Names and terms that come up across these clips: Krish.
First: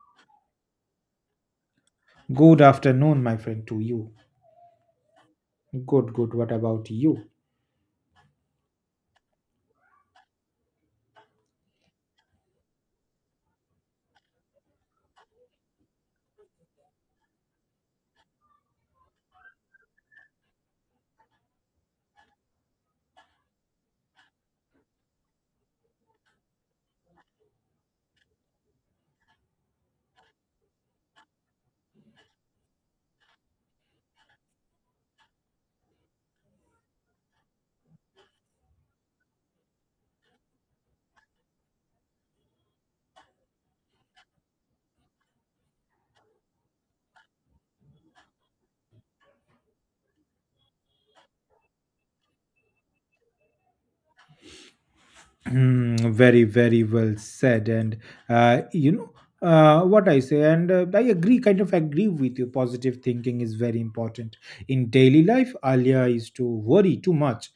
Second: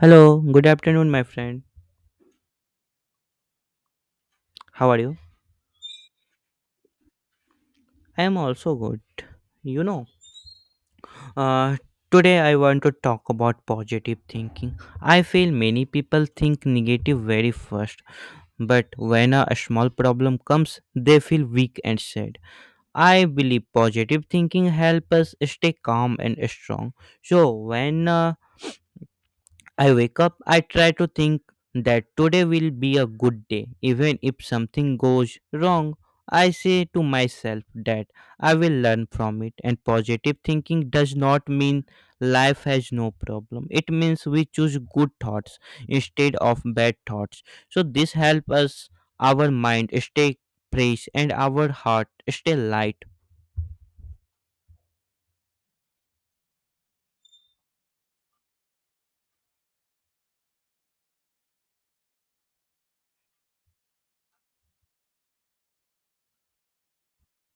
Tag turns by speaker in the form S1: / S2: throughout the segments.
S1: Hello, good afternoon, my friend.
S2: Good afternoon, my friend, to you.
S1: How are you?
S2: Good, good. What about you?
S1: I am also good. You know, uh, today I want to talk about positive thinking. I feel many people think negative very first, but when a small problem comes, they feel weak and sad. I believe positive thinking helps us stay calm and strong. So when I wake up, I try to think that today will be a good day. Even if something goes wrong, I say to myself that I will learn from it. And positive thinking does not mean life has no problem. It means we choose good thoughts instead of bad thoughts. So this helps us our mind stay fresh and our heart stay light.
S2: Hmm, very, very well said. And You know, what I say, and I kind of agree with you. Positive thinking is very important in daily life. Alia is to worry too much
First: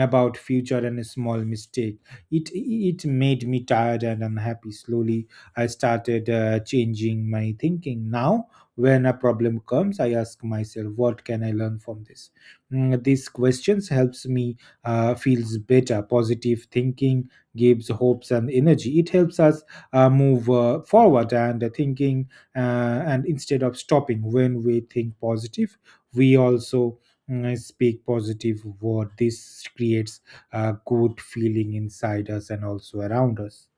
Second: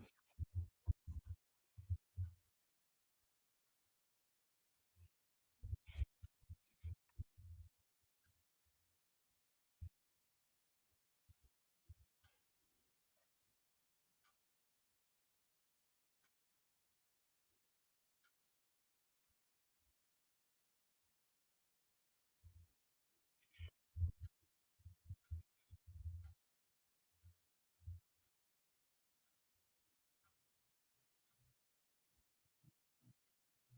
S2: about future and a small mistake. It made me tired and unhappy. Slowly, I started changing my thinking. Now, when a problem comes, I ask myself, what can I learn from this? Mm, these questions helps me feels better. Positive thinking gives hopes and energy, it helps us move forward and thinking, and instead of stopping. When we think positive, we also, mm, speak positive word. This creates a good feeling inside us and also around us.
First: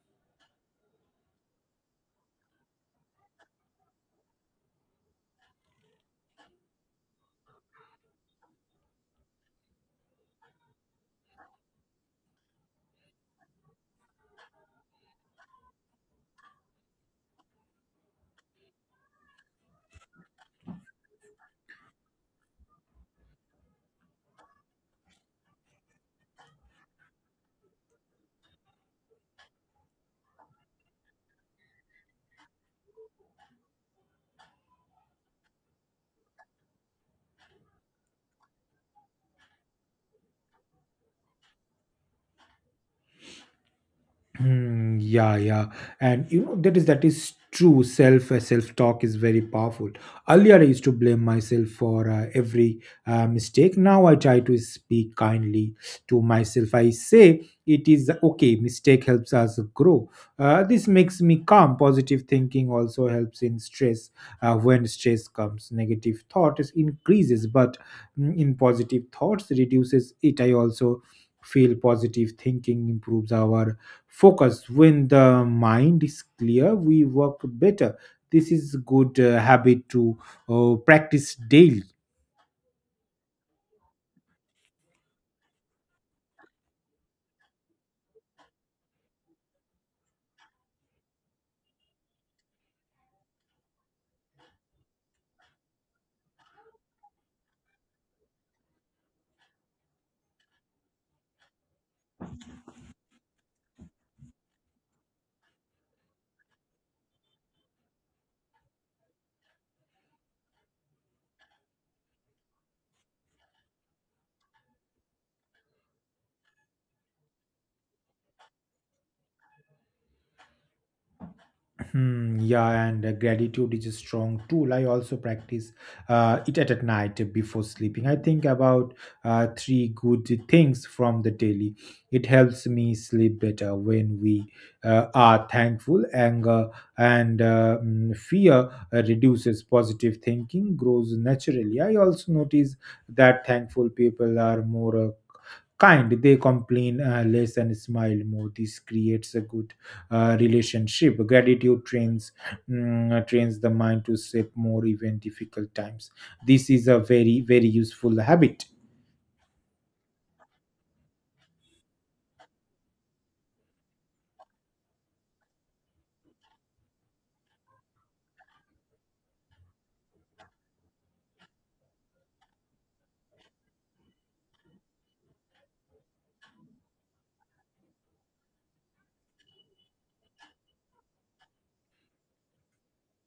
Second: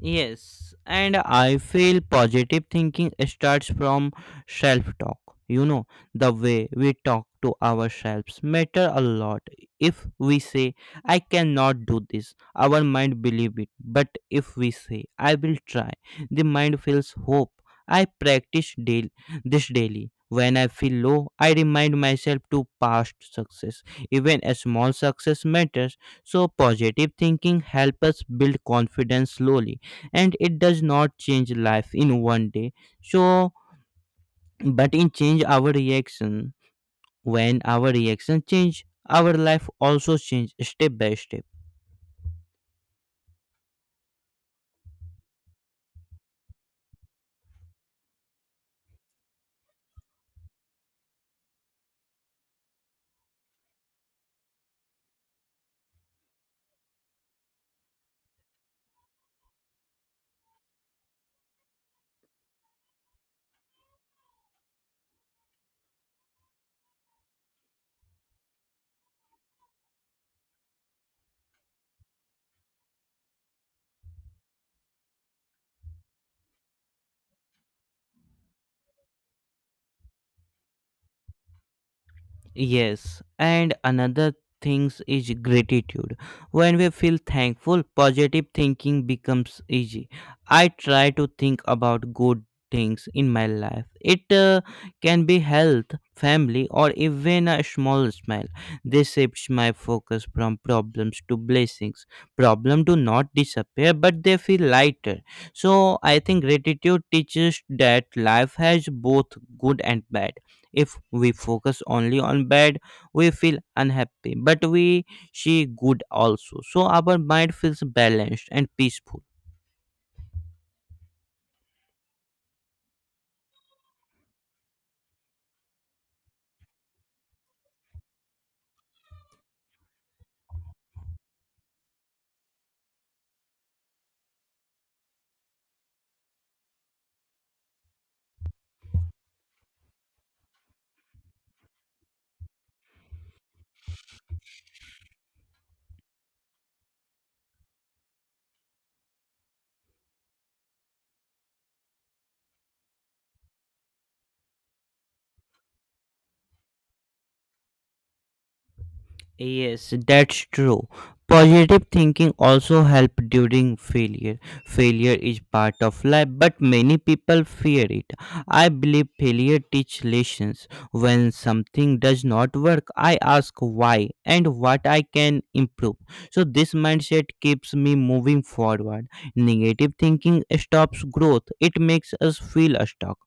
S1: Yes, and I feel positive thinking starts from self talk. You know, the way we talk to ourselves matter a lot. If we say I cannot do this, our mind believe it. But if we say I will try, the mind feels hope. I practice daily this daily. When I feel low, I remind myself to past success. Even a small success matters. So positive thinking helps us build confidence slowly, and it does not change life in one day, so but in change our reaction. When our reaction change, our life also change step by step.
S2: Hmm, yeah, yeah, and you know that is true. Self talk is very powerful. Earlier, I used to blame myself for every mistake. Now I try to speak kindly to myself. I say it is okay. Mistake helps us grow. This makes me calm. Positive thinking also helps in stress. When stress comes, negative thought is increases, but, mm, in positive thoughts reduces it. I also feel positive thinking improves our focus. When the mind is clear, we work better. This is good habit to practice daily.
S1: Yes, and another things is gratitude. When we feel thankful, positive thinking becomes easy. I try to think about good things in my life. It can be health, family, or even a small smile. This shifts my focus from problems to blessings. Problem do not disappear, but they feel lighter. So I think gratitude teaches that life has both good and bad. If we focus only on bad, we feel unhappy, but we see good also. So our mind feels balanced and peaceful.
S2: Hmm, yeah, and gratitude is a strong tool. I also practice it at night before sleeping. I think about three good things from the daily. It helps me sleep better when we are thankful. Anger and fear reduces. Positive thinking grows naturally. I also notice that thankful people are more kind. They complain less and smile more. This creates a good relationship. Gratitude trains, trains the mind to shape more even difficult times. This is a very, very useful habit.
S1: Yes, that's true. Positive thinking also help during failure. Failure is part of life, but many people fear it. I believe failure teach lessons. When something does not work, I ask why and what I can improve. So this mindset keeps me moving forward. Negative thinking stops growth. It makes us feel stuck.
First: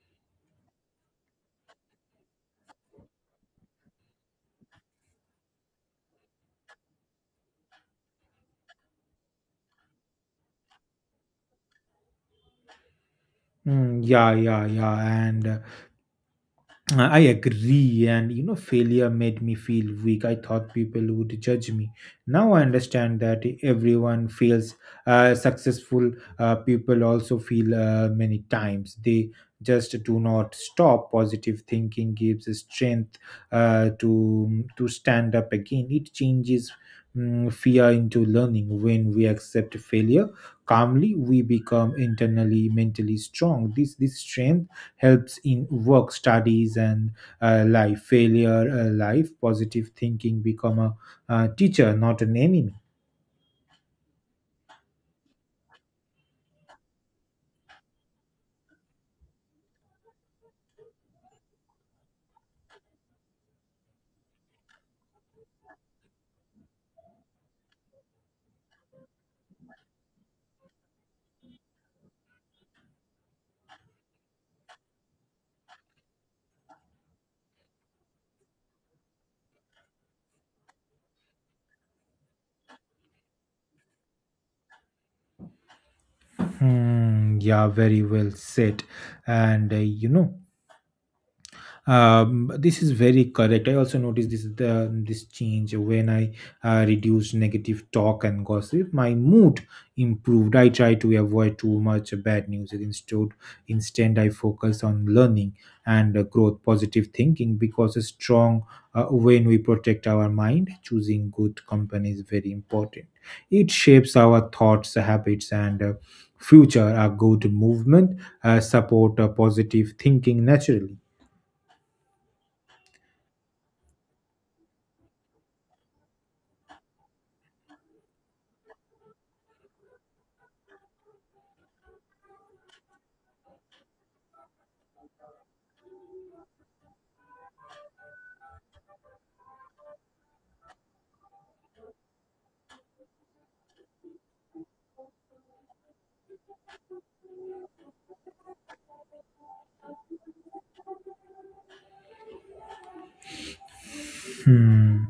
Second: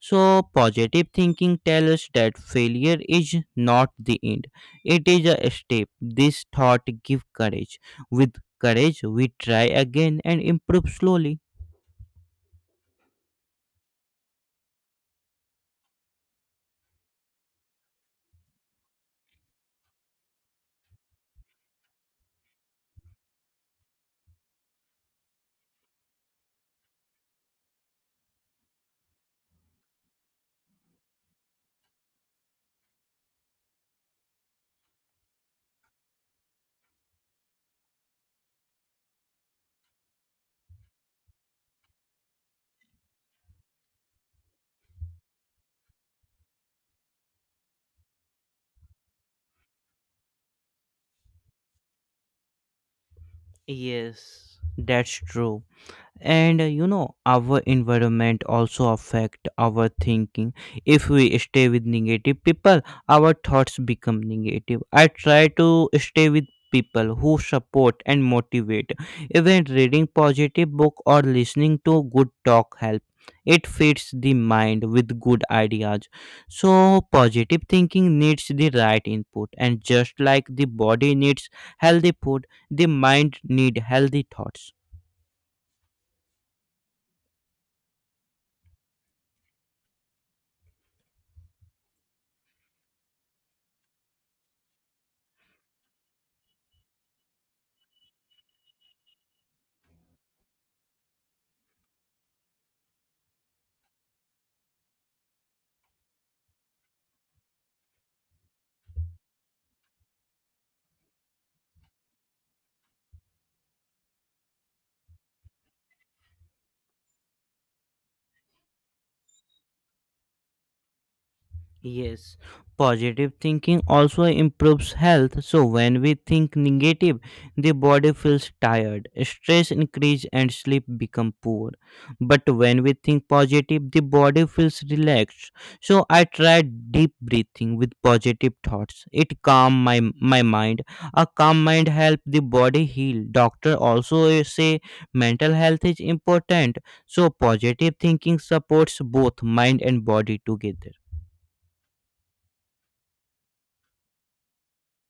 S1: So positive thinking tells us that failure is not the end, it is a step. This thought give courage. With courage, we try again and improve slowly.
S2: Mm, yeah, yeah, yeah, and I agree, and you know, failure made me feel weak. I thought people would judge me. Now I understand that everyone feels successful. People also feel many times. They just do not stop. Positive thinking gives strength to stand up again. It changes, mm, fear into learning. When we accept failure calmly, we become internally mentally strong. This strength helps in work, studies, and life. Positive thinking become a teacher, not an enemy.
S1: Yes, that's true. And our environment also affect our thinking. If we stay with negative people, our thoughts become negative. I try to stay with people who support and motivate. Even reading positive book or listening to good talk help. It feeds the mind with good ideas. So positive thinking needs the right input, and just like the body needs healthy food, the mind need healthy thoughts.
S2: Hmm, yeah, very well said. And you know, this is very correct. I also noticed this change when I reduced negative talk and gossip. My mood improved. I try to avoid too much bad news. Instead, I focus on learning and growth. Positive thinking because a strong, when we protect our mind, choosing good company is very important. It shapes our thoughts, habits, and future. A good movement support positive thinking naturally.
S1: Yes, positive thinking also improves health. So when we think negative, the body feels tired, stress increase, and sleep become poor. But when we think positive, the body feels relaxed. So I try deep breathing with positive thoughts. It calm my mind. A calm mind help the body heal. Doctor also say mental health is important. So positive thinking supports both mind and body together.
S2: Hmm.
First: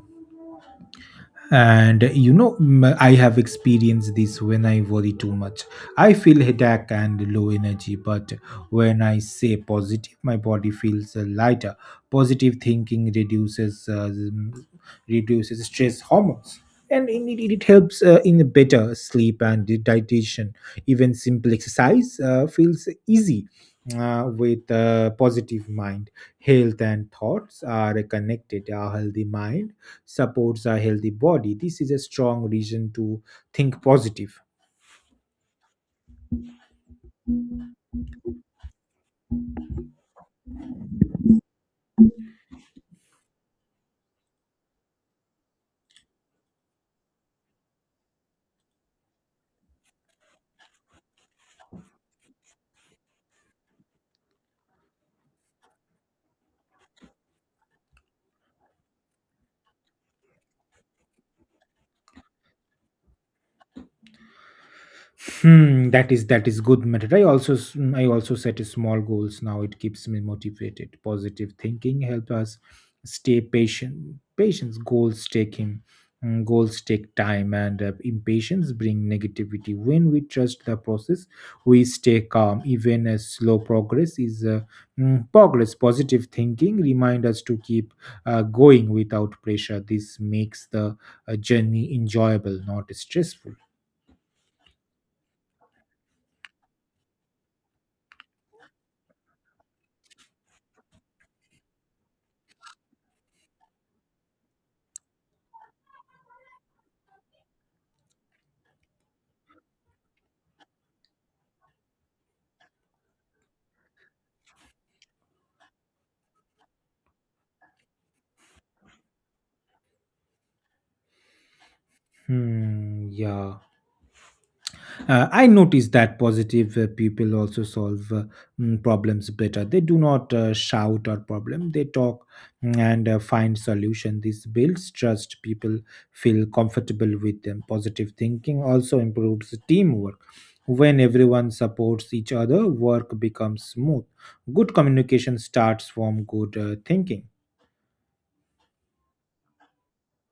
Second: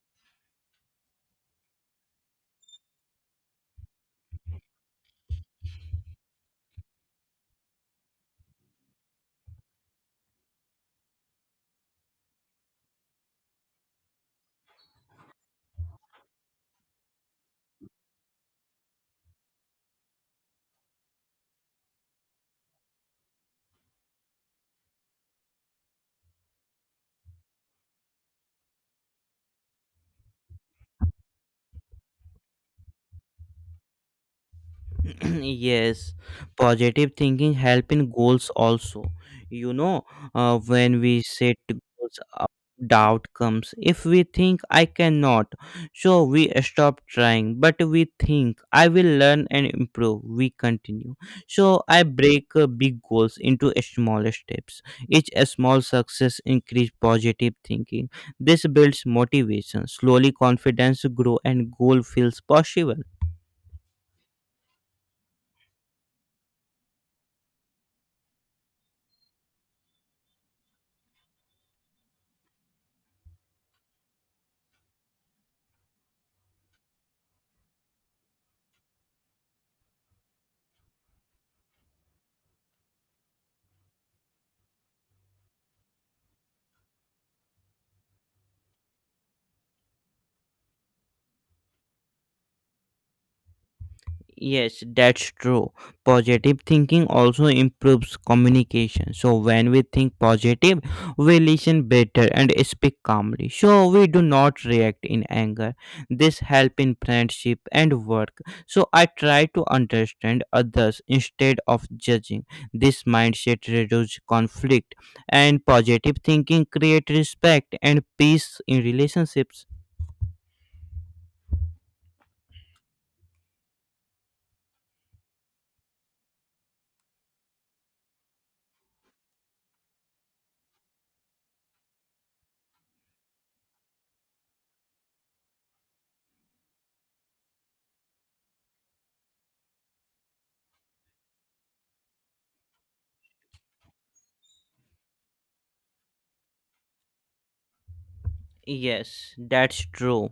S2: And you know, I have experienced this. When I worry too much, I feel headache and low energy, but when I say positive, my body feels lighter. Positive thinking reduces reduces stress hormones, and it helps in better sleep and digestion. Even simple exercise feels easy. With a positive mind, health and thoughts are connected. A healthy mind supports a healthy body. This is a strong reason to think positive.
S1: Yes, positive thinking help in goals also. You know uh, when we set goals, doubt comes. If we think I cannot, so we stop trying, but we think I will learn and improve, we continue. So I break big goals into small steps. Each small success increase positive thinking. This builds motivation slowly, confidence grow, and goal feels possible.
S2: Hmm, that is good method. I also set a small goals now. It keeps me motivated. Positive thinking help us stay patient. Patience goals take him. Mm, Goals take time, and impatience bring negativity. When we trust the process, we stay calm. Even a slow progress is, progress. Positive thinking remind us to keep going without pressure. This makes the journey enjoyable, not stressful.
S1: Yes, that's true. Positive thinking also improves communication. So, when we think positive, we listen better and speak calmly. So, we do not react in anger. This helps in friendship and work. So, I try to understand others instead of judging. This mindset reduces conflict, and positive thinking creates respect and peace in relationships.
S2: Hmm. Yeah. I noticed that positive people also solve, problems better. They do not shout or problem. They talk, mm, and find solution. This builds trust. People feel comfortable with them. Positive thinking also improves teamwork. When everyone supports each other, work becomes smooth. Good communication starts from good thinking.
S1: Yes, that's true.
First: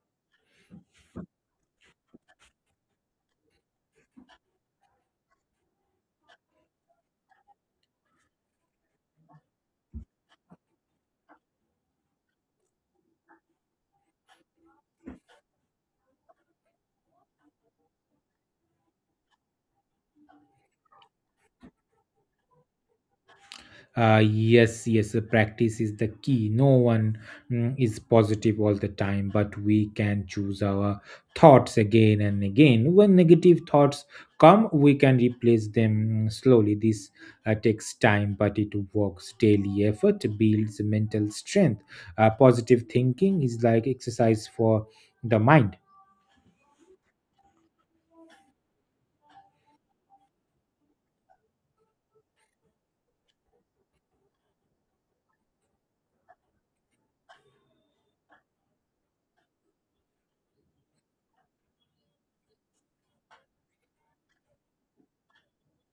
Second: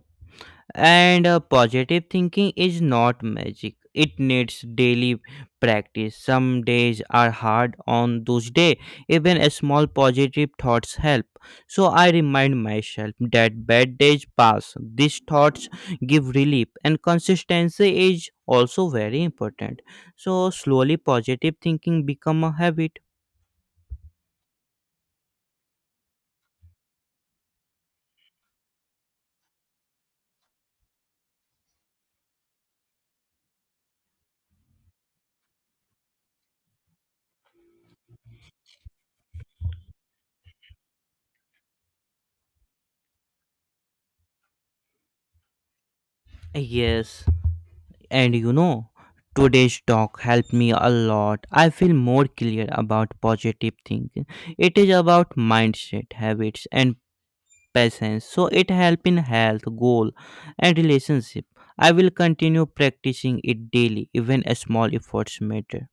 S1: And positive thinking is not magic. It needs daily practice. Some days are hard on those days. Even a small positive thoughts help. So I remind myself that bad days pass. These thoughts give relief, and consistency is also very important. So slowly positive thinking become a habit.
S2: Yes, yes, practice is the key. No one, mm, is positive all the time, but we can choose our thoughts again and again. When negative thoughts come, we can replace them, mm, slowly. This takes time, but it works. Daily effort builds mental strength. Positive thinking is like exercise for the mind.
S1: Yes. And today's talk helped me a lot. I feel more clear about positive thinking. It is about mindset, habits, and patience. So it helps in health, goal, and relationship. I will continue practicing it daily, even small efforts matter.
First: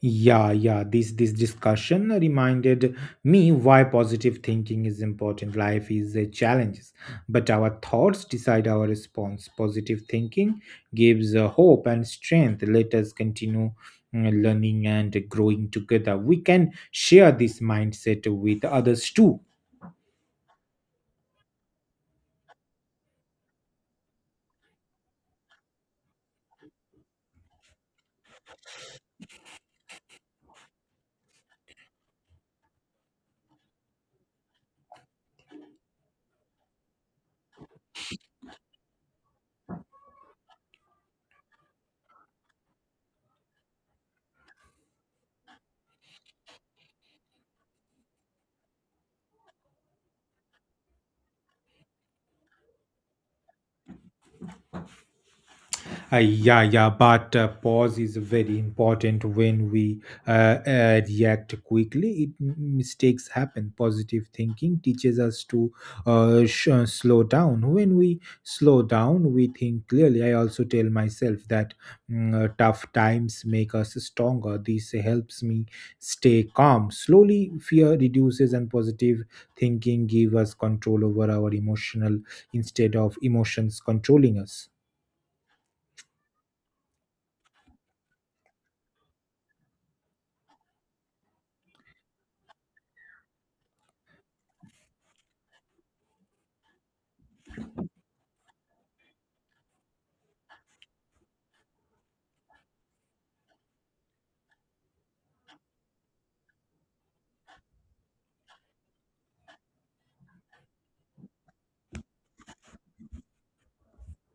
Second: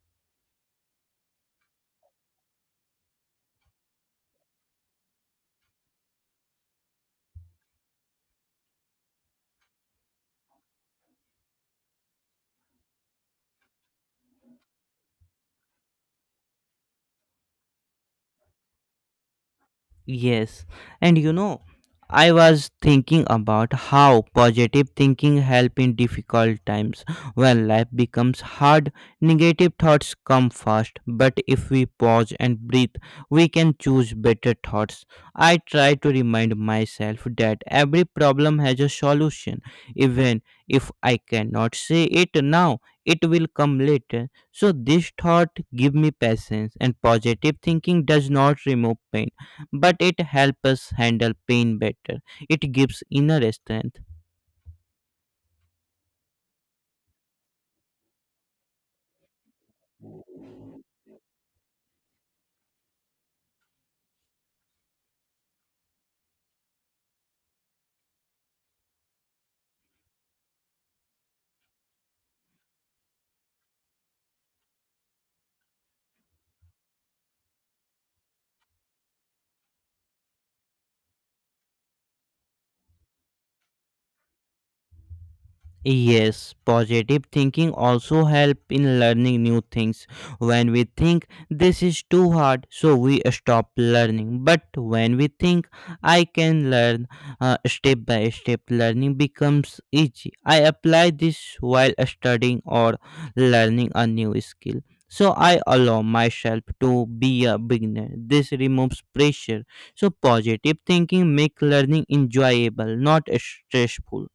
S2: Yeah, yeah. This discussion reminded me why positive thinking is important. Life is a challenge, but our thoughts decide our response. Positive thinking gives hope and strength. Let us continue learning and growing together. We can share this mindset with others too.
S1: Yes, and I was thinking about how positive thinking help in difficult times. When life becomes hard, negative thoughts come fast, but if we pause and breathe, we can choose better thoughts. I try to remind myself that every problem has a solution. Even if I cannot say it now, it will come later. So this thought give me patience, and positive thinking does not remove pain, but it helps us handle pain better. It gives inner strength.
S2: Yeah, yeah, but pause is very important. When we react quickly, it, mistakes happen. Positive thinking teaches us to slow down. When we slow down, we think clearly. I also tell myself that, tough times make us stronger. This helps me stay calm. Slowly, fear reduces, and positive thinking give us control over our emotional instead of emotions controlling us.
S1: Yes, positive thinking also help in learning new things. When we think this is too hard, so we stop learning. But when we think I can learn step by step, learning becomes easy. I apply this while studying or learning a new skill. So I allow myself to be a beginner. This removes pressure. So positive thinking make learning enjoyable, not stressful.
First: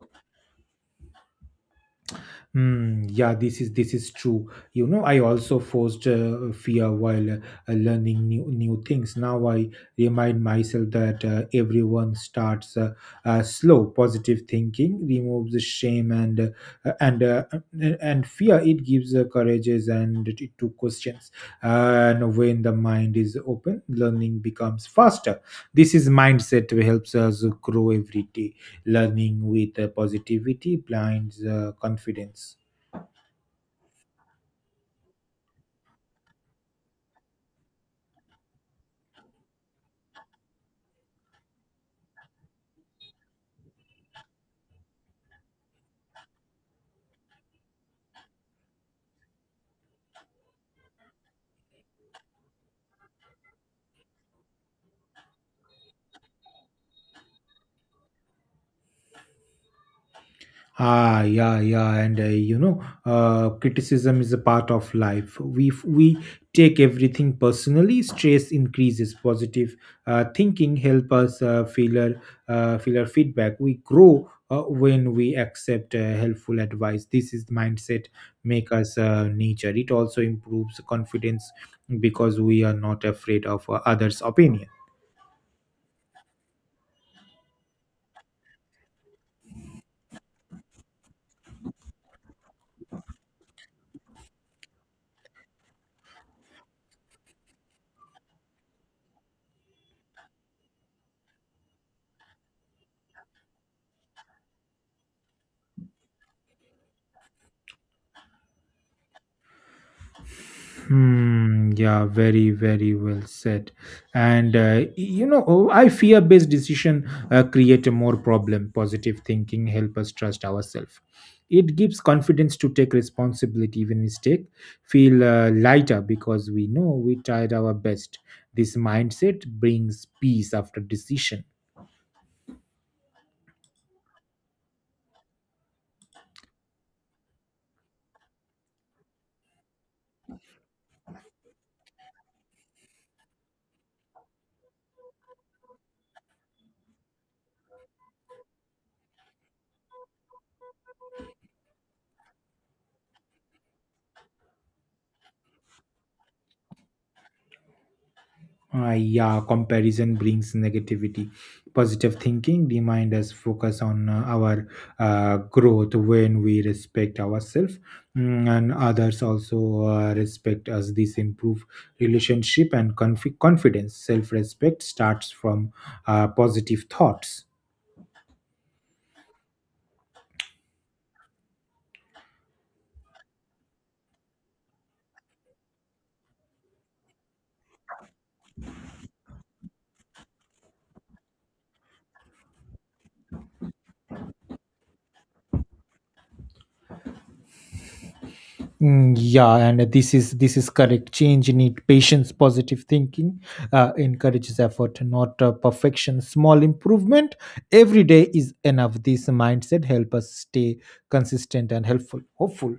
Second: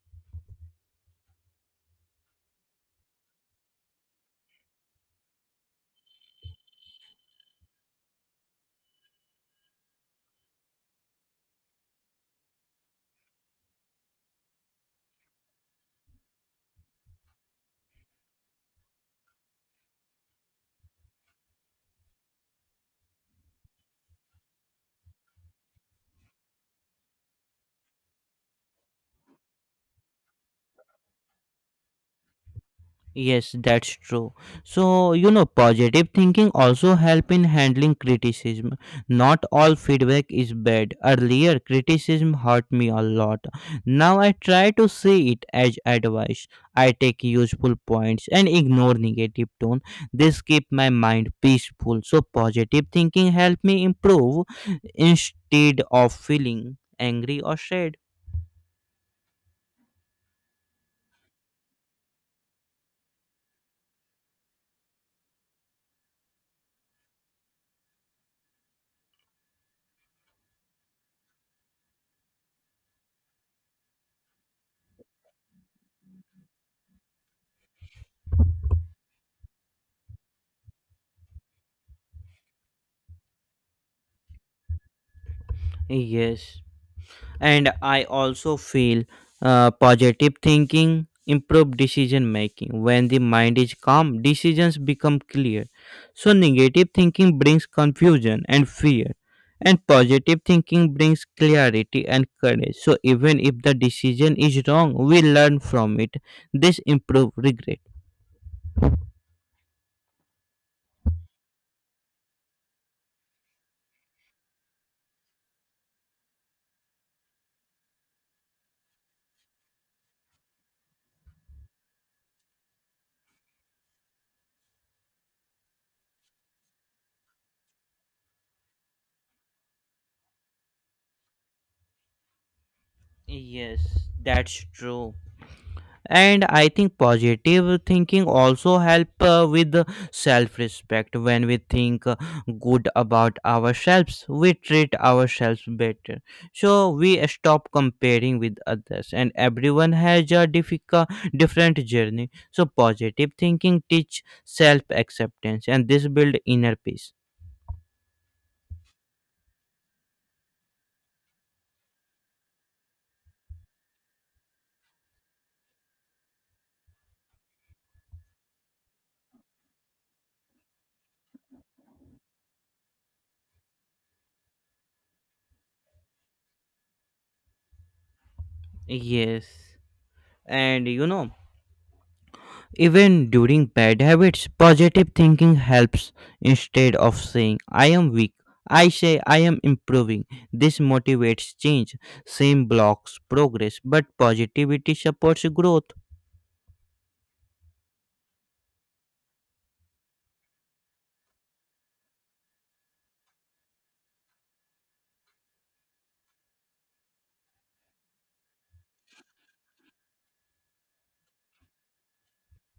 S2: Hmm, yeah, this is true. You know, I also forced fear while learning new things. Now I remind myself that everyone starts slow. Positive thinking removes the shame and uh, and uh, and fear. It gives courages and it to questions. And when the mind is open, learning becomes faster. This is mindset helps us grow every day. Learning with positivity blinds confidence.
S1: Yes, that's true. So, positive thinking also help in handling criticism. Not all feedback is bad. Earlier, criticism hurt me a lot. Now I try to see it as advice. I take useful points and ignore negative tone. This keep my mind peaceful. So, positive thinking help me improve instead of feeling angry or sad.
S2: Ah, yeah, yeah, and you know, criticism is a part of life. We If we take everything personally, stress increases. Positive thinking help us feel our feedback. We grow when we accept helpful advice. This is mindset make us nature. It also improves confidence because we are not afraid of others' opinion.
S1: Yes. And I also feel positive thinking improve decision making. When the mind is calm, decisions become clear. So negative thinking brings confusion and fear, and positive thinking brings clarity and courage. So even if the decision is wrong, we learn from it. This improve regret.
S2: Hmm, yeah, very, very well said. And you know, oh, I fear-based decision create a more problem. Positive thinking help us trust ourselves. It gives confidence to take responsibility even mistake. Feel lighter because we know we tried our best. This mindset brings peace after decision.
S1: Yes, that's true. And I think positive thinking also help with self respect. When we think good about ourselves, we treat ourselves better. So we stop comparing with others, and everyone has a different journey. So positive thinking teach self acceptance, and this build inner peace.
S2: Yeah, comparison brings negativity. Positive thinking remind us focus on our growth. When we respect ourselves, mm, and others also respect us. This improve relationship and confidence. Self respect starts from positive thoughts.
S1: Yes, and even during bad habits, positive thinking helps. Instead of saying, I am weak, I say, I am improving. This motivates change. Same blocks progress, but positivity supports growth.
S2: Mm, yeah, and this is correct. Change need patience. Positive thinking encourages effort, not perfection. Small improvement every day is enough. This mindset help us stay consistent and helpful hopeful.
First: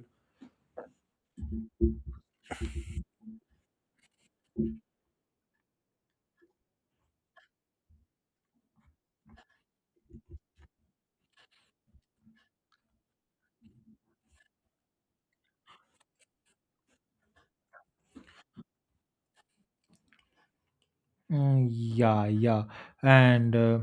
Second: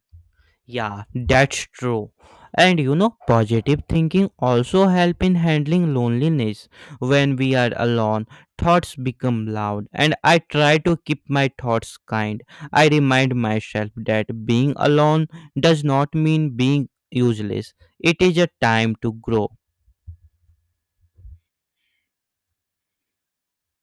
S1: Yeah, that's true. And positive thinking also help in handling loneliness. When we are alone, thoughts become loud, and I try to keep my thoughts kind. I remind myself that being alone does not mean being useless. It is a time to grow.
S2: Mm, yeah, yeah, and uh,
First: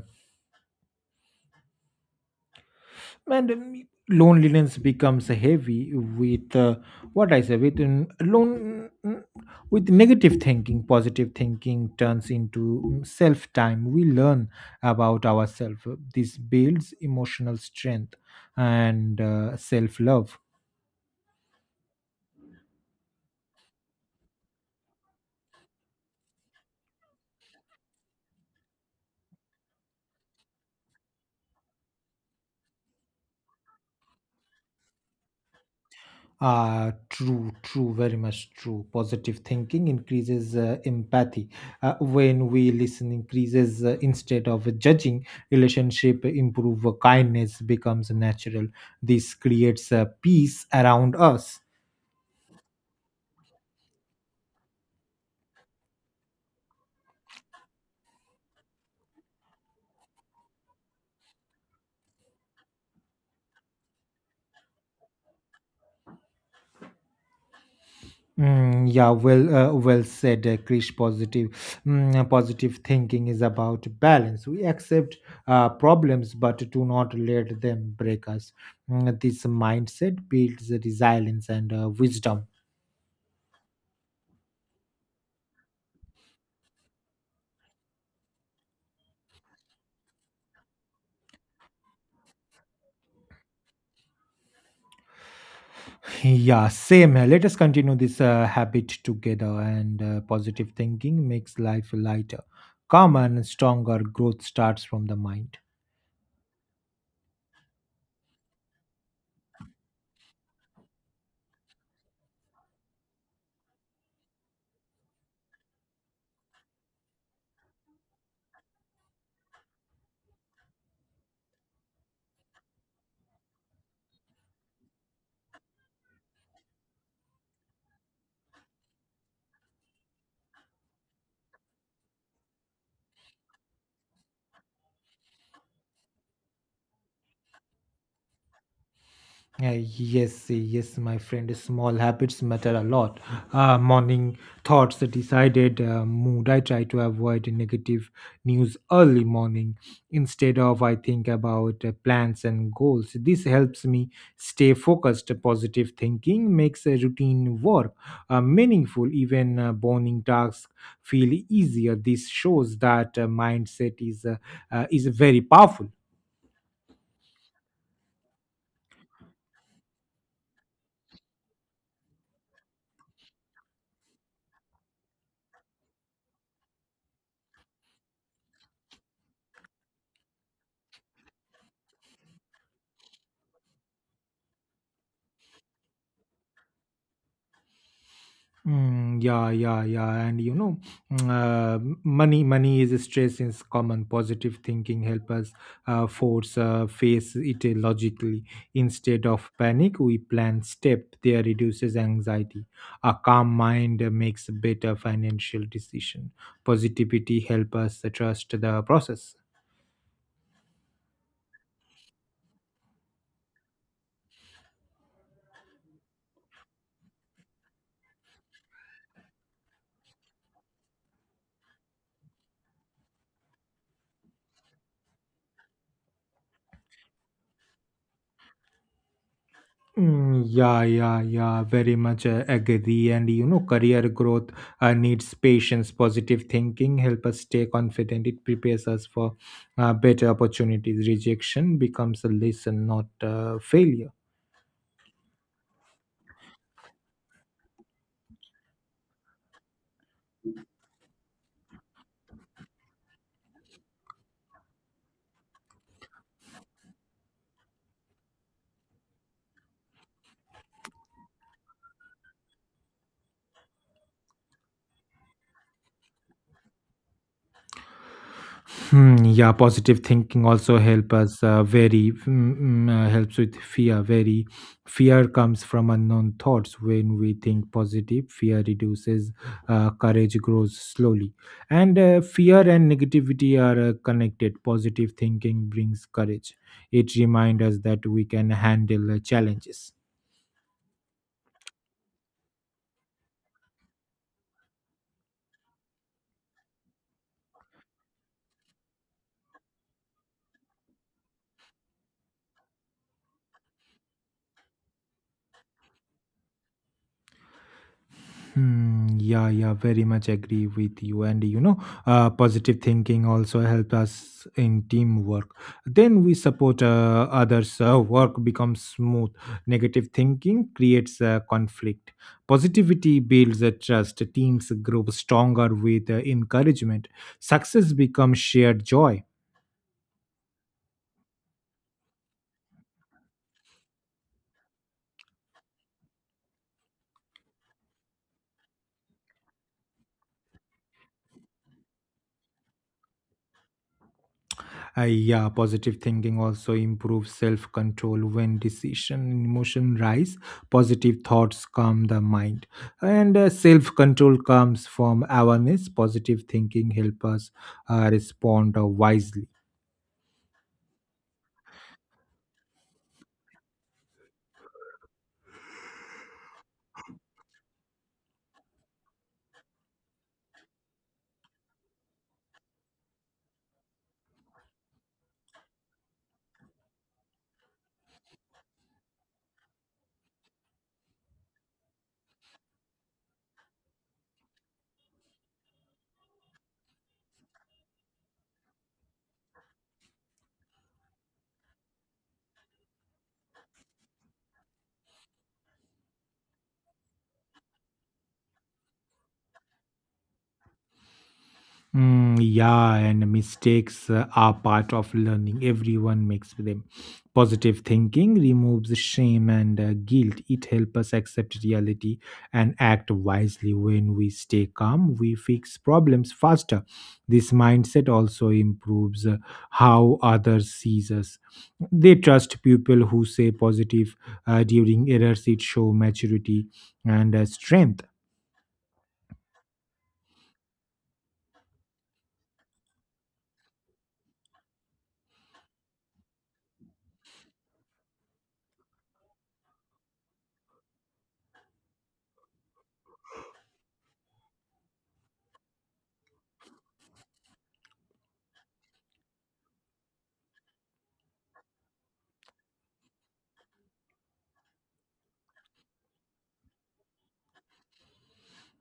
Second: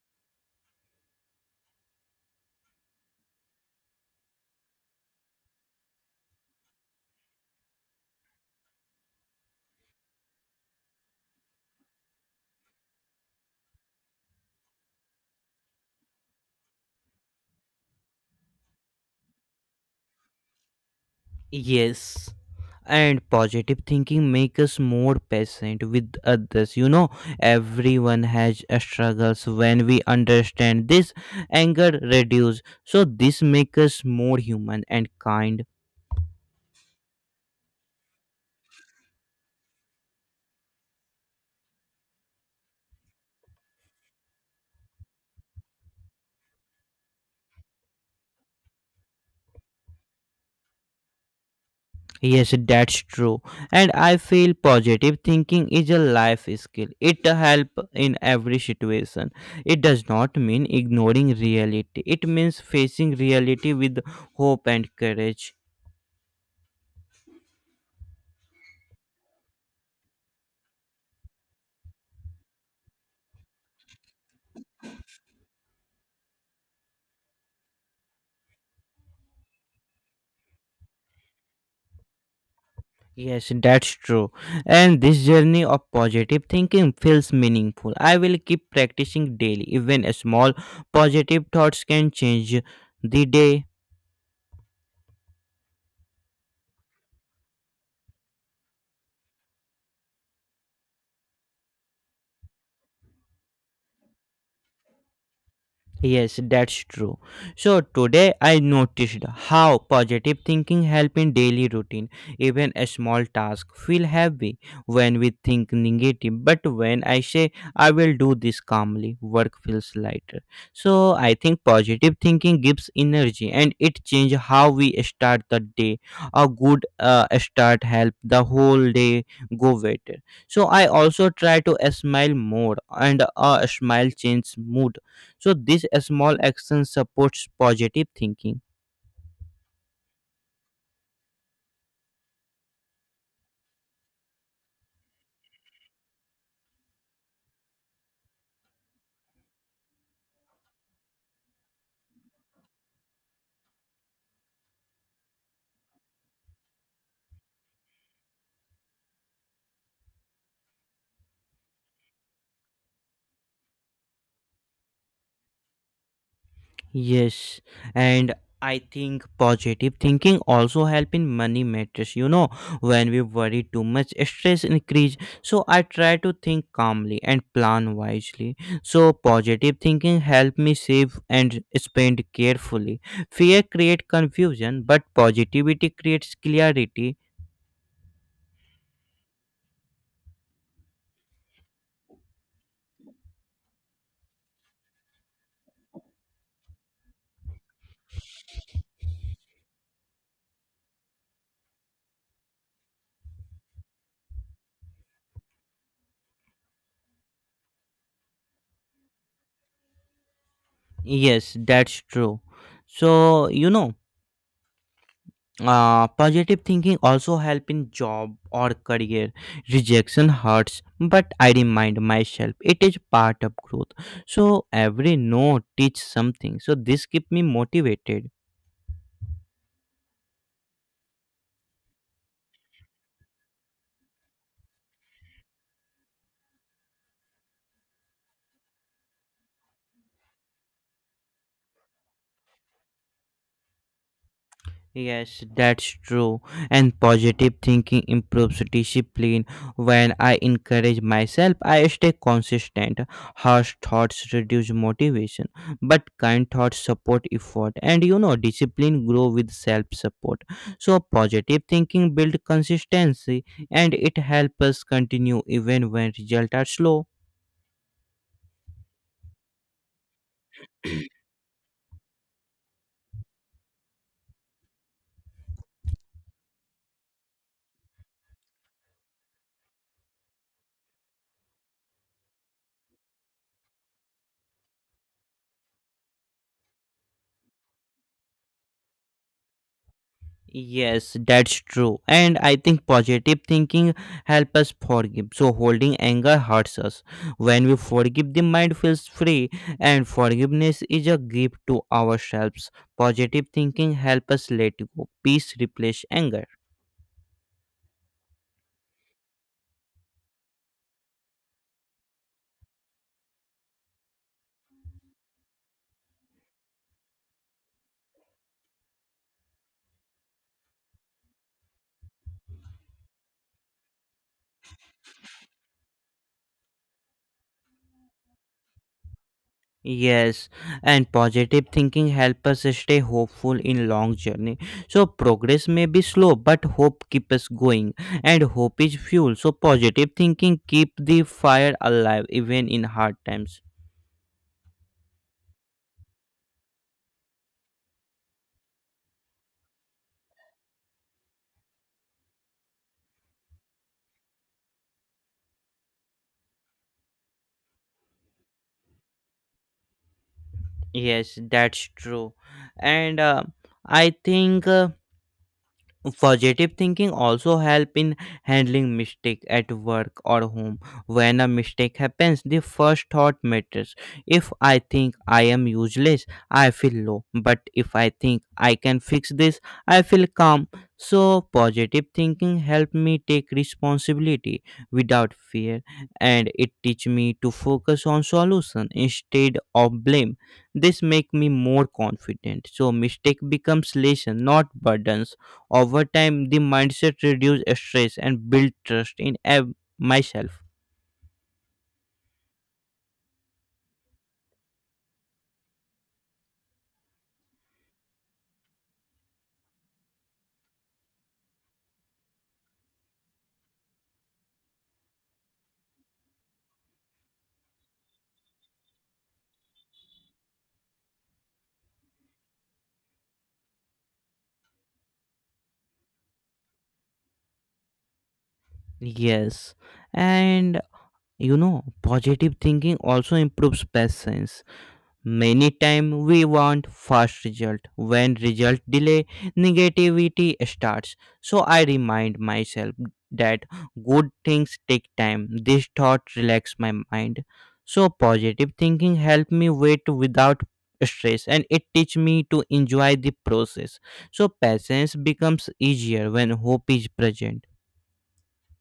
S2: and loneliness becomes heavy with, what I say with lone mm, with negative thinking. Positive thinking turns into self time. We learn about ourselves. This builds emotional strength and self love.
S1: Yes. And positive thinking makes us more patient with others. Everyone has a struggles. When we understand this, anger reduce. So this makes us more human and kind.
S2: True, true, very much true. Positive thinking increases empathy. When we listen, increases instead of judging, relationship improve. Kindness becomes natural. This creates peace around us.
S1: Yes, that's true. And I feel positive thinking is a life skill. It help in every situation. It does not mean ignoring reality. It means facing reality with hope and courage.
S2: Mm, yeah, well, well said, Krish. Positive, positive thinking is about balance. We accept problems, but do not let them break us. Mm, this mindset builds resilience and wisdom.
S1: Yes, that's true. And this journey of positive thinking feels meaningful. I will keep practicing daily. Even small positive thoughts can change the day.
S2: Yeah, same here. Let us continue this habit together, and positive thinking makes life lighter, calmer, and stronger. Growth starts from the mind.
S1: Yes, that's true. So today I noticed how positive thinking help in daily routine. Even a small task feel heavy when we think negative, but when I say I will do this calmly, work feels lighter. So I think positive thinking gives energy, and it change how we start the day. A good start help the whole day go better. So I also try to smile more, and a smile change mood, so this small action supports positive thinking.
S2: Yes, yes, my friend. Small habits matter a lot. Morning thoughts, decided mood. I try to avoid negative news early morning. Instead of, I think about plans and goals. This helps me stay focused. Positive thinking makes a routine work meaningful. Even boring tasks feel easier. This shows that mindset is very powerful.
S1: Yes, and I think positive thinking also help in money matters. When we worry too much, stress increase. So I try to think calmly and plan wisely. So positive thinking help me save and spend carefully. Fear create confusion, but positivity creates clarity.
S2: Mm, yeah, yeah, yeah, and you know, money is stress is common. Positive thinking help us force face it logically instead of panic. We plan step. There reduces anxiety. A calm mind makes better financial decision. Positivity help us trust the process.
S1: Yes, that's true. So positive thinking also help in job or career. Rejection hurts, but I remind myself it is part of growth. So every no teach something, so this keep me motivated.
S2: Mm, yeah, yeah, yeah, very much agree. And you know, career growth needs patience. Positive thinking help us stay confident. It prepares us for better opportunities. Rejection becomes a lesson, not a failure.
S1: Yes, that's true. And positive thinking improves discipline. When I encourage myself, I stay consistent. Harsh thoughts reduce motivation, but kind thoughts support effort. And discipline grow with self-support. So positive thinking build consistency, and it helps us continue even when results are slow.
S2: Hmm, yeah, positive thinking also help us helps with fear. Very Fear comes from unknown thoughts. When we think positive, fear reduces. Courage grows slowly, and fear and negativity are connected. Positive thinking brings courage. It reminds us that we can handle challenges.
S1: Yes, that's true. And I think positive thinking helps us forgive. So holding anger hurts us. When we forgive, the mind feels free, and forgiveness is a gift to ourselves. Positive thinking helps us let go. Peace replace anger.
S2: Hmm, yeah, yeah, very much agree with you. And you know, positive thinking also helps us in teamwork. Then we support others, work becomes smooth. Negative thinking creates conflict. Positivity builds a trust. Teams grow stronger with encouragement. Success becomes shared joy.
S1: Yes, and positive thinking help us stay hopeful in long journey. So progress may be slow, but hope keep us going, and hope is fuel. So positive thinking keep the fire alive even in hard times.
S2: Yeah, positive thinking also improves self control when decision and emotion rise. Positive thoughts calm the mind, and self control comes from awareness. Positive thinking help us respond wisely.
S1: Yes, that's true, and I think. Positive thinking also help in handling mistake at work or home. When a mistake happens, the first thought matters. If I think I am useless, I feel low. But if I think I can fix this, I feel calm. So positive thinking help me take responsibility without fear, and it teach me to focus on solution instead of blame. This make me more confident. So mistake becomes lesson, not burdens. Over time, the mindset reduce stress and build trust in myself.
S2: Mm, yeah, and mistakes are part of learning. Everyone makes them. Positive thinking removes shame and guilt. It helps us accept reality and act wisely. When we stay calm, we fix problems faster. This mindset also improves how others sees us. They trust people who say positive during errors. It show maturity and strength.
S1: Yes, and positive thinking also improves patience. Many time we want fast result. When result delay, negativity starts. So I remind myself that good things take time. This thought relax my mind. So positive thinking help me wait without stress, and it teach me to enjoy the process. So patience becomes easier when hope is present.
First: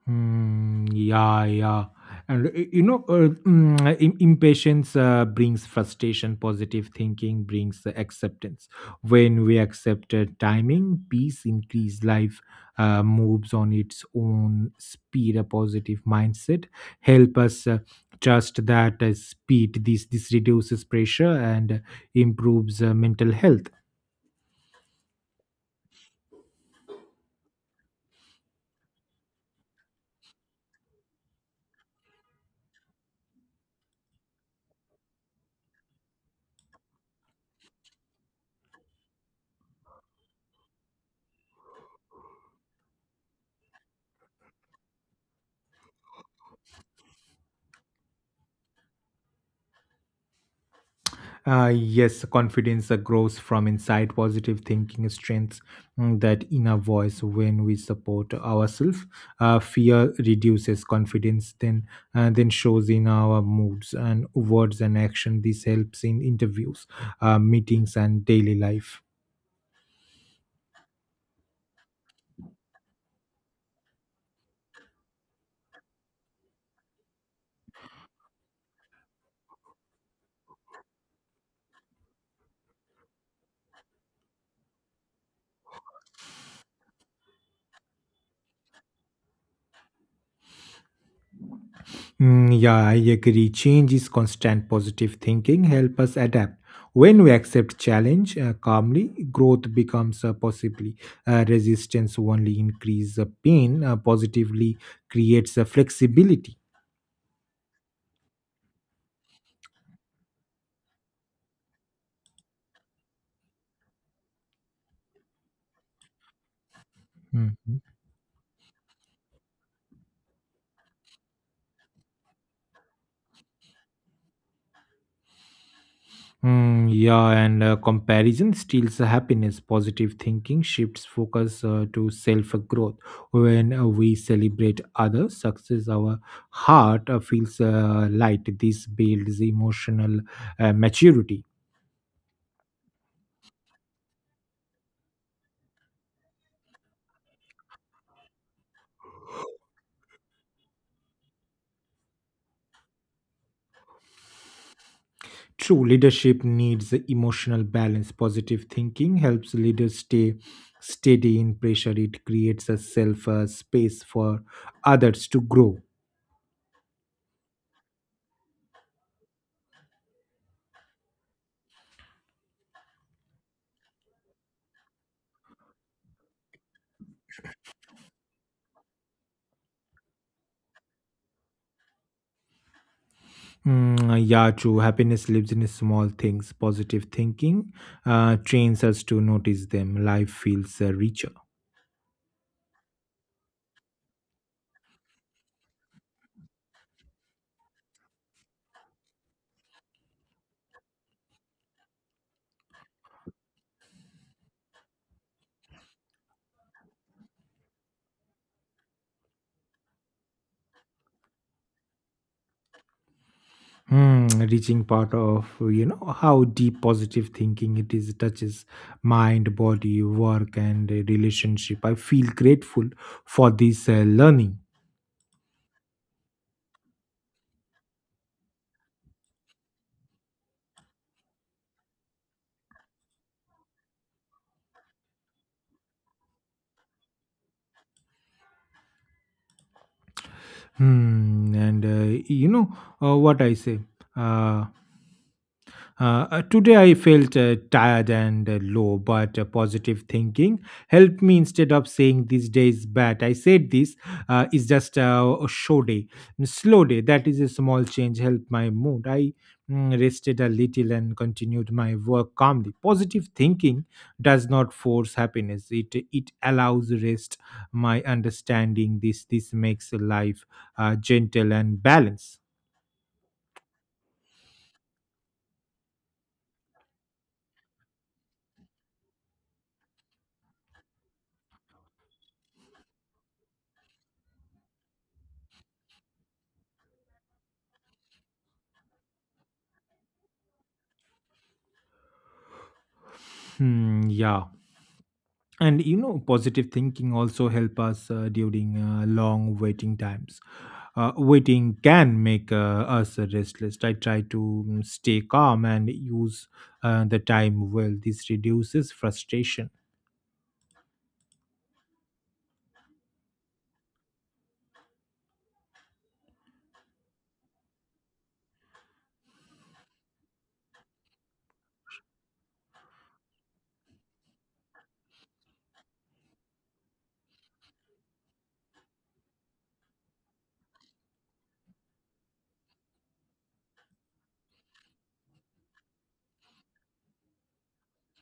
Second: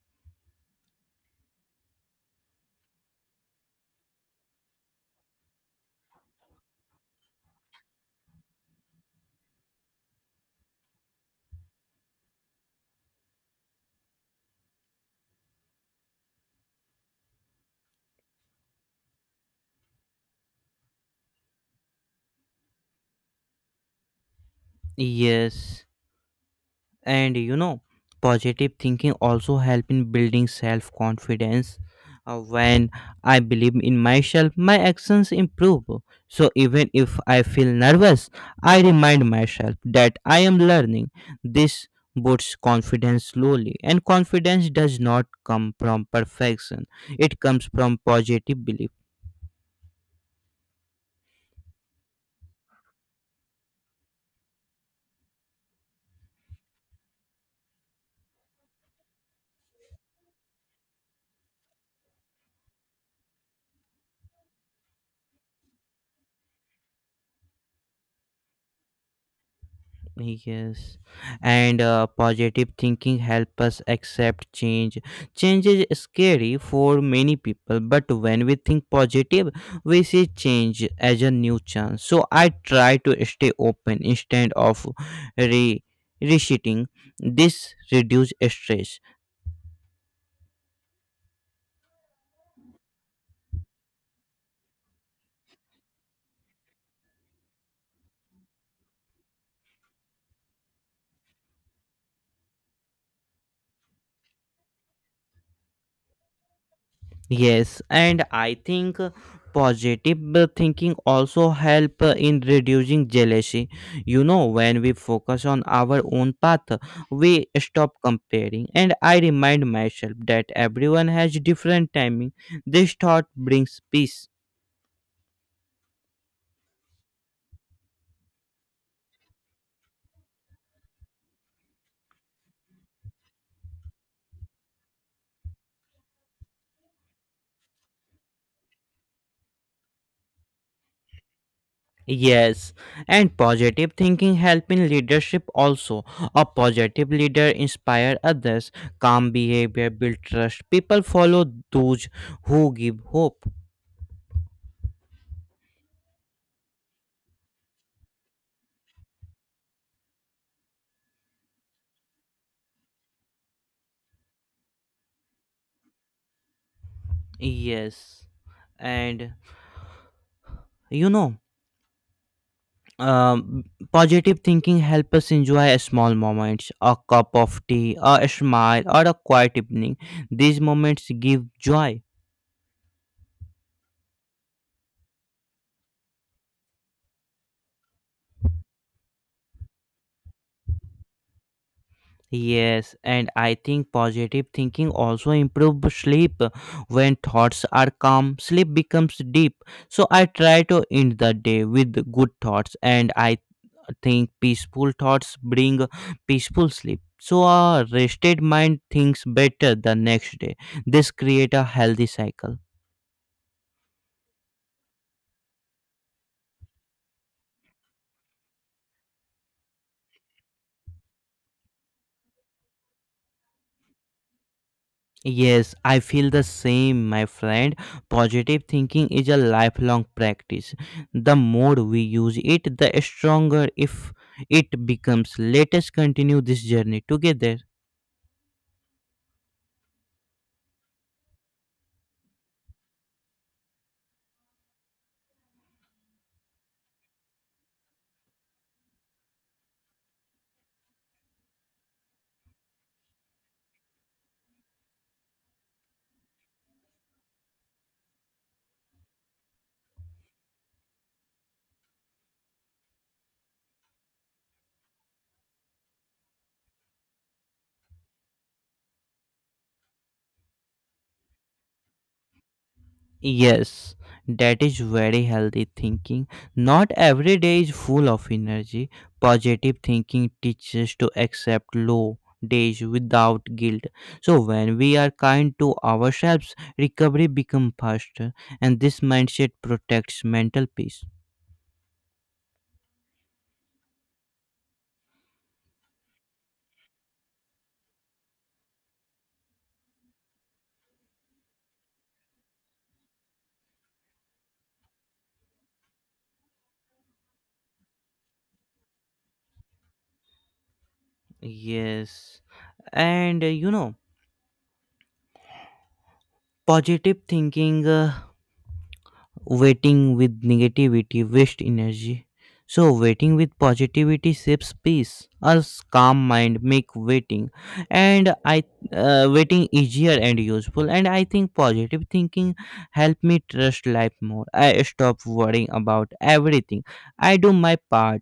S2: Mm, yeah, yeah. And impatience brings frustration, positive thinking brings acceptance. When we accept timing, peace increase, life moves on its own speed. A positive mindset help us trust that speed. This reduces pressure and improves mental health.
S1: Yes. And you know positive thinking also help in building self confidence When I believe in myself, my actions improve. So even if I feel nervous, I remind myself that I am learning. This boosts confidence slowly, and confidence does not come from perfection, it comes from positive belief.
S2: Yes, confidence grows from inside positive thinking strengths that inner voice when we support ourselves. Fear reduces confidence, then shows in our moods and words and action. This helps in interviews, meetings, and daily life.
S1: Yes, and positive thinking help us accept change. Change is scary for many people, but when we think positive, we see change as a new chance. So I try to stay open instead of re- resetting. This reduce stress.
S2: Mm, yeah, I agree. Change is constant positive thinking. Help us adapt. When we accept challenge calmly, growth becomes possibly. Resistance only increase the pain. Positively creates a flexibility.
S1: Yes, and I think positive thinking also help in reducing jealousy. You know, when we focus on our own path, we
S2: Hmm.
S1: stop comparing. And I remind myself that everyone has different timing. This thought brings peace.
S2: Mm, yeah, and comparison steals the happiness. Positive thinking shifts focus to self growth. When we celebrate others' success, our heart feels light. This builds emotional maturity.
S1: Yes, and positive thinking help in leadership also. A positive leader inspire others. Calm behavior build trust. People follow those who give hope.
S2: True leadership needs emotional balance. Positive thinking helps leaders stay steady in pressure. It creates a self space for others to grow.
S1: Yes. And you know um, positive thinking helps us enjoy small moments a cup of tea a smile or a quiet evening these moments give joy
S2: Mm, yeah, true. Happiness lives in small things. Positive thinking trains us to notice them. Life feels richer.
S1: yes and I think positive thinking also improves sleep. When thoughts are calm, sleep becomes deep. So I try to end the day with good thoughts, and I think peaceful thoughts bring peaceful sleep. So a rested mind thinks better the next day. This create a healthy cycle.
S2: Mm, reaching part of you know how deep positive thinking it is touches mind, body, work, and relationship. I feel grateful for this learning.
S1: Yes, I feel the same, my friend. Positive thinking is a lifelong practice. The more we use it, the stronger if it becomes. Let us continue this journey together.
S2: Hmm, and you know what I say. Uh, uh, Today I felt tired and low, but positive thinking helped me instead of saying this day is bad. I said this is just a show day, a slow day. That is a small change helped my mood. I rested a little and continued my work calmly. Positive thinking does not force happiness. It allows rest. My understanding this makes life gentle and balanced.
S1: Yes, that is very healthy thinking. Not every day is full of energy. Positive thinking teaches to accept low days without guilt. So when we are kind to ourselves, recovery becomes faster, and this mindset protects mental peace.
S2: Hmm, yeah. And you know, positive thinking also help us during long waiting times. Waiting can make us restless. I try to stay calm and use the time well. This reduces frustration.
S1: Yes. And positive thinking, waiting with negativity wastes energy. So waiting with positivity saves peace. A calm mind make waiting, and I waiting easier and useful. And I think positive thinking help me trust life more. I stop worrying about everything. I do my part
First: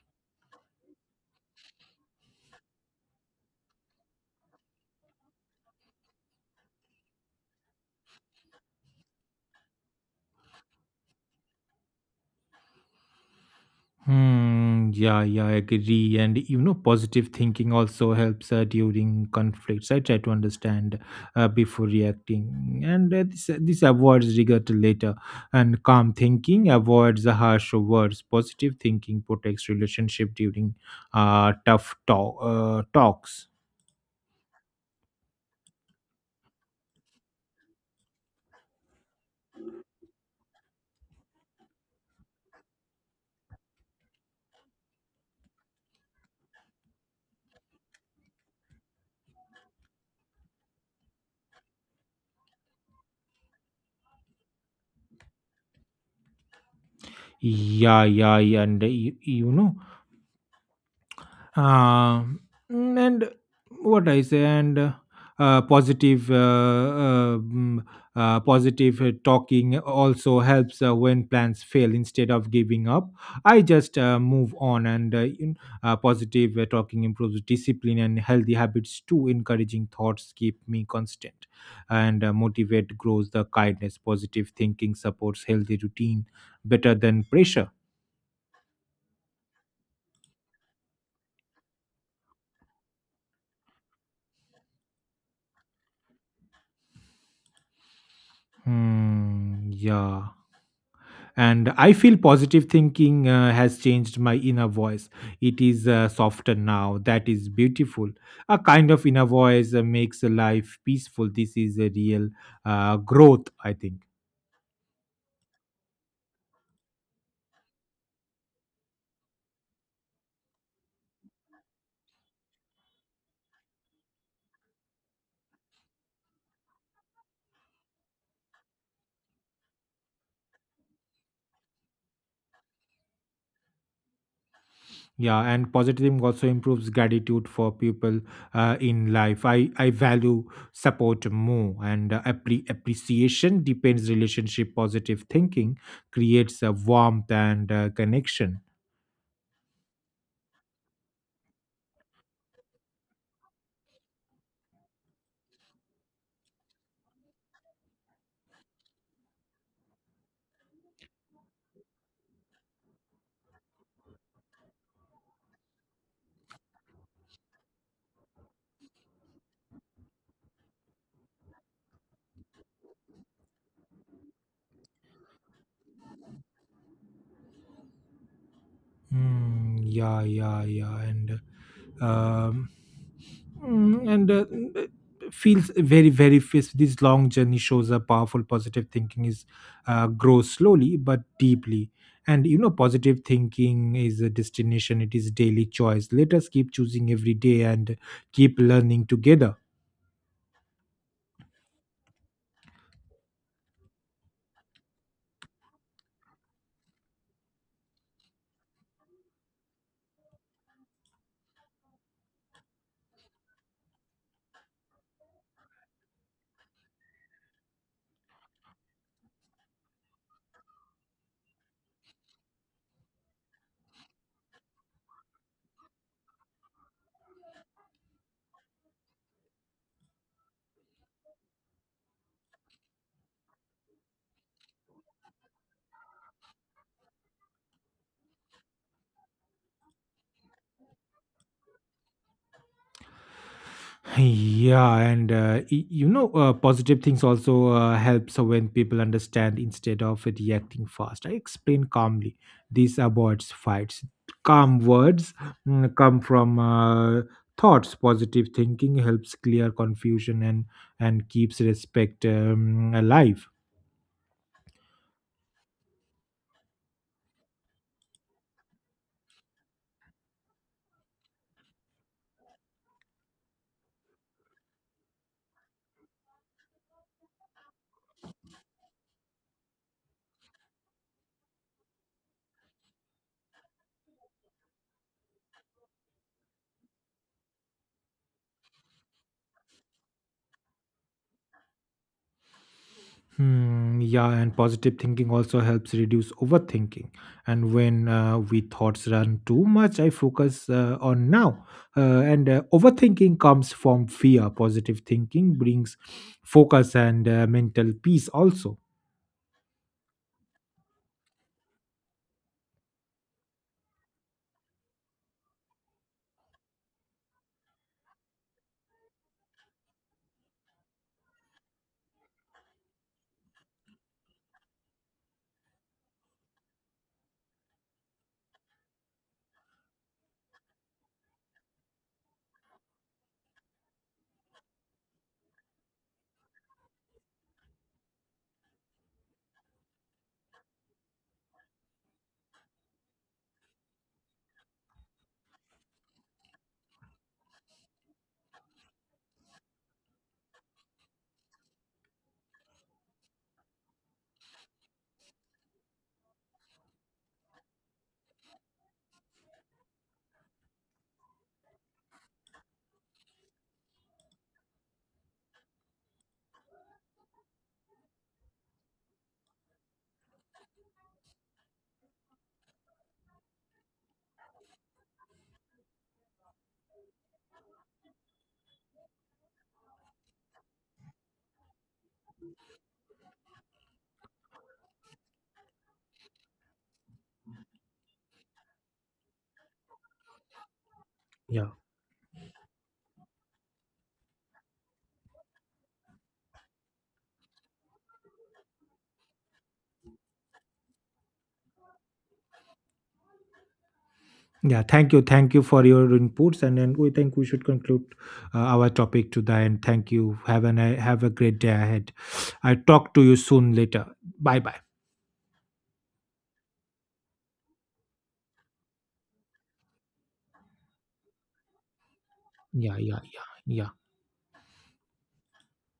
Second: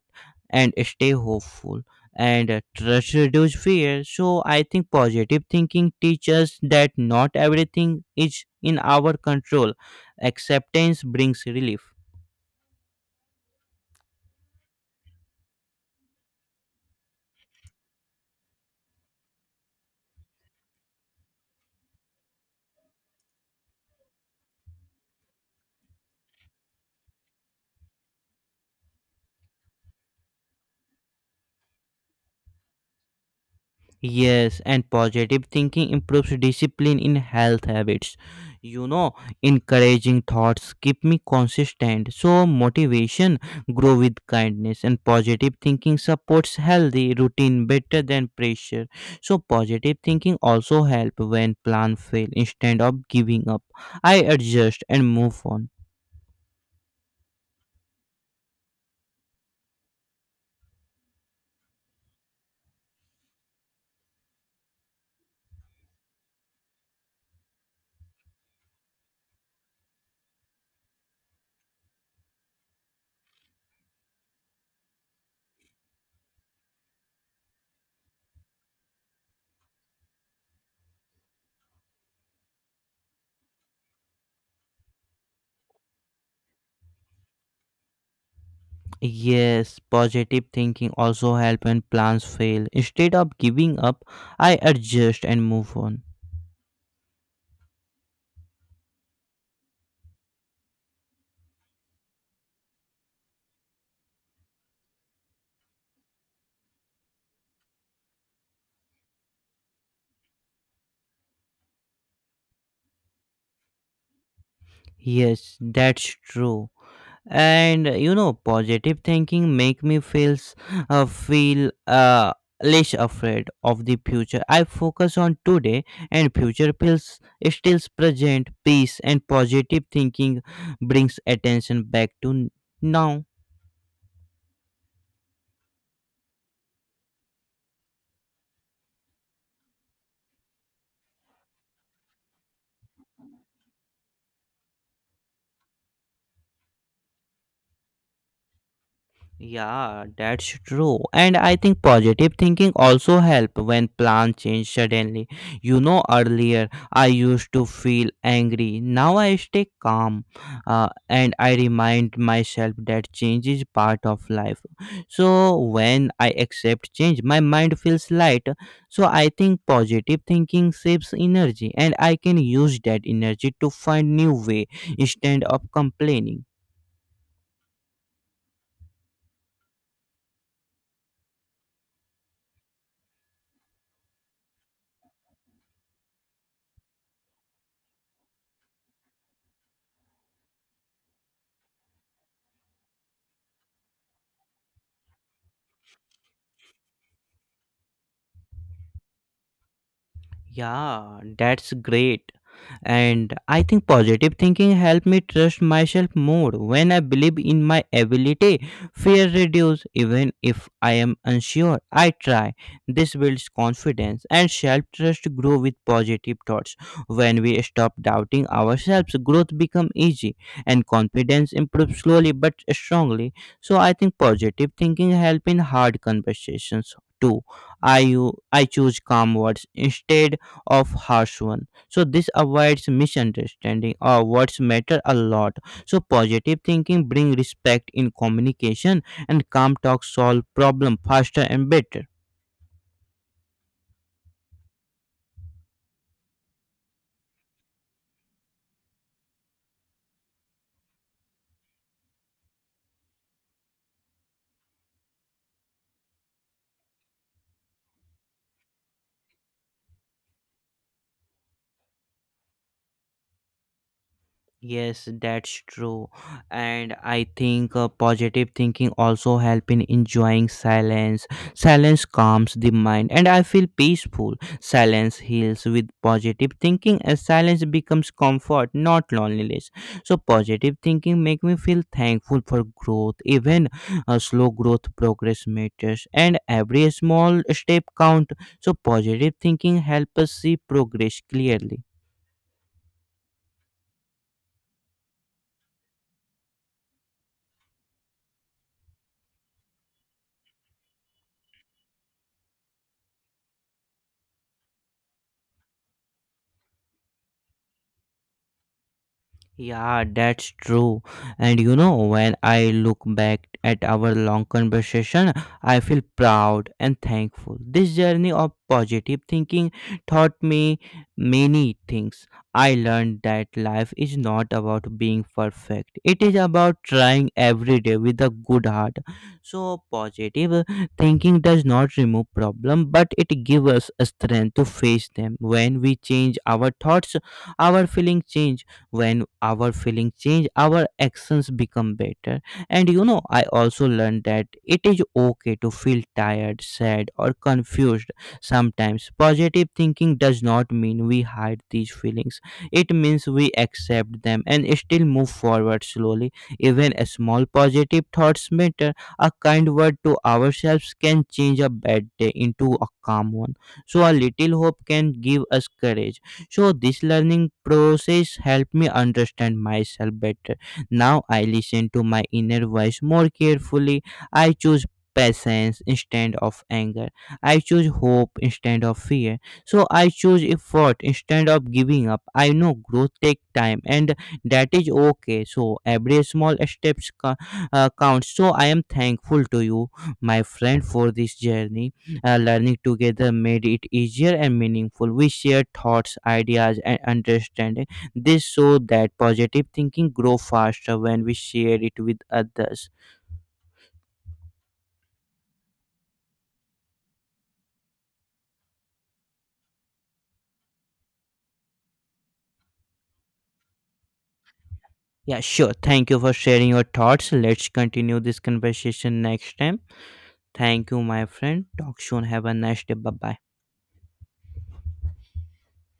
S1: and stay hopeful, and trust reduce fear. So I think positive thinking teaches that not everything is in our control. Acceptance brings relief.
S2: Hmm, yeah, yeah, I agree. And you know, positive thinking also helps during conflicts. I try to understand before reacting, and this avoids regret later. And calm thinking avoids the harsh words. Positive thinking protects relationship during talks.
S1: Yes, and positive thinking improves discipline in health habits. You know, encouraging thoughts keep me consistent. So motivation grow with kindness, and positive thinking supports healthy routine better than pressure. So positive thinking also help when plan fail. Instead of giving up, I adjust and move on.
S2: Yeah, yeah, yeah, and you know, Um, mm, and what I say, and positive, mm, positive talking also helps when plans fail. Instead of giving up, I just move on, and positive talking improves discipline and healthy habits too. Encouraging thoughts keep me constant, and motivate grows the kindness. Positive thinking supports healthy routine better than pressure.
S1: Yes, positive thinking also help when plans fail. Instead of giving up, I adjust and move on.
S2: Hmm, yeah. And I feel positive thinking has changed my inner voice. It is softer now. That is beautiful. A kind of inner voice makes life peaceful. This is a real growth, I think.
S1: Yes, that's true. And you know, positive thinking make me feel less afraid of the future. I focus on today, and future feels still present. Peace and positive thinking brings attention back to now.
S2: Yeah, and positivism also improves gratitude for people in life. I value support more and appreciation depends relationship. Positive thinking creates a warmth and connection.
S1: Yeah, that's true. And I think positive thinking also help when plans change suddenly. You know, earlier I used to feel angry. Now I stay calm, and I remind myself that change is part of life. So when I accept change, my mind feels light. So I think positive thinking saves energy, and I can use that energy to find new way instead of complaining.
S2: Mm, yeah, yeah, yeah, and um, mm, and uh, mm, feels very, very fierce. This long journey shows a powerful positive thinking is grows slowly but deeply. And you know, positive thinking is a destination. It is daily choice. Let us keep choosing every day and keep learning together.
S1: Yeah, that's great. And I think positive thinking helped me trust myself more. When I believe in my ability, fear reduces. Even if I am unsure, I try. This builds confidence, and self trust grow with positive thoughts. When we stop doubting ourselves, growth becomes easy, and confidence improves slowly but strongly. So I think positive thinking help in hard conversations too. I choose calm words instead of harsh one, so this avoids misunderstanding or words matter a lot. So positive thinking bring respect in communication, and calm talk solve problem faster and better.
S2: Yeah, and you know, positive things also helps so when people understand instead of reacting fast. I explain calmly. This avoids fights. Calm words come from thoughts. Positive thinking helps clear confusion and keeps respect alive.
S1: Yes, that's true. And I think positive thinking also help in enjoying silence. Silence calms the mind and I feel peaceful. Silence heals with positive thinking, as silence becomes comfort, not loneliness. So positive thinking make me feel thankful for growth. Even slow growth, progress matters and every small step count. So positive thinking help us see progress clearly.
S2: Hmm, yeah, and positive thinking also helps reduce overthinking. And when we thoughts run too much, I focus on now. And Overthinking comes from fear. Positive thinking brings focus and mental peace also.
S1: Yeah, that's true. And you know, when I look back at our long conversation, I feel proud and thankful. This journey of positive thinking taught me many things. I learned that life is not about being perfect, it is about trying every day with a good heart. So, positive thinking does not remove problem, but it gives us strength to face them. When we change our thoughts, our feeling change. When our feeling change, our actions become better. And you know, I also learned that it is okay to feel tired, sad, or confused sometimes. Positive thinking does not mean we hide these feelings, it means we accept them and still move forward slowly. Even a small positive thoughts matter. A kind word to ourselves can change a bad day into a calm one. So a little hope can give us courage. So this learning process helped me understand myself better. Now I listen to my inner voice more carefully. I choose patience instead of anger. I choose hope instead of fear. So I choose effort instead of giving up. I know growth takes time, and that is okay. So every small steps counts. So I am thankful to you, my friend, for this
S2: Yeah.
S1: journey. Learning together made it easier and meaningful. We share thoughts, ideas, and understanding. This showed that positive thinking grow faster when we share it with others.
S2: Yeah, thank you. Thank you for your inputs, and then we think we should conclude our topic to the end. Thank you. Have an have a great day ahead. I talk to you soon later. Bye bye.
S1: Yeah, sure. Thank you for sharing your thoughts. Let's continue this conversation next time. Thank you, my friend. Talk soon. Have a nice day.
S2: Yeah,
S1: Bye
S2: yeah,
S1: bye.
S2: yeah, yeah.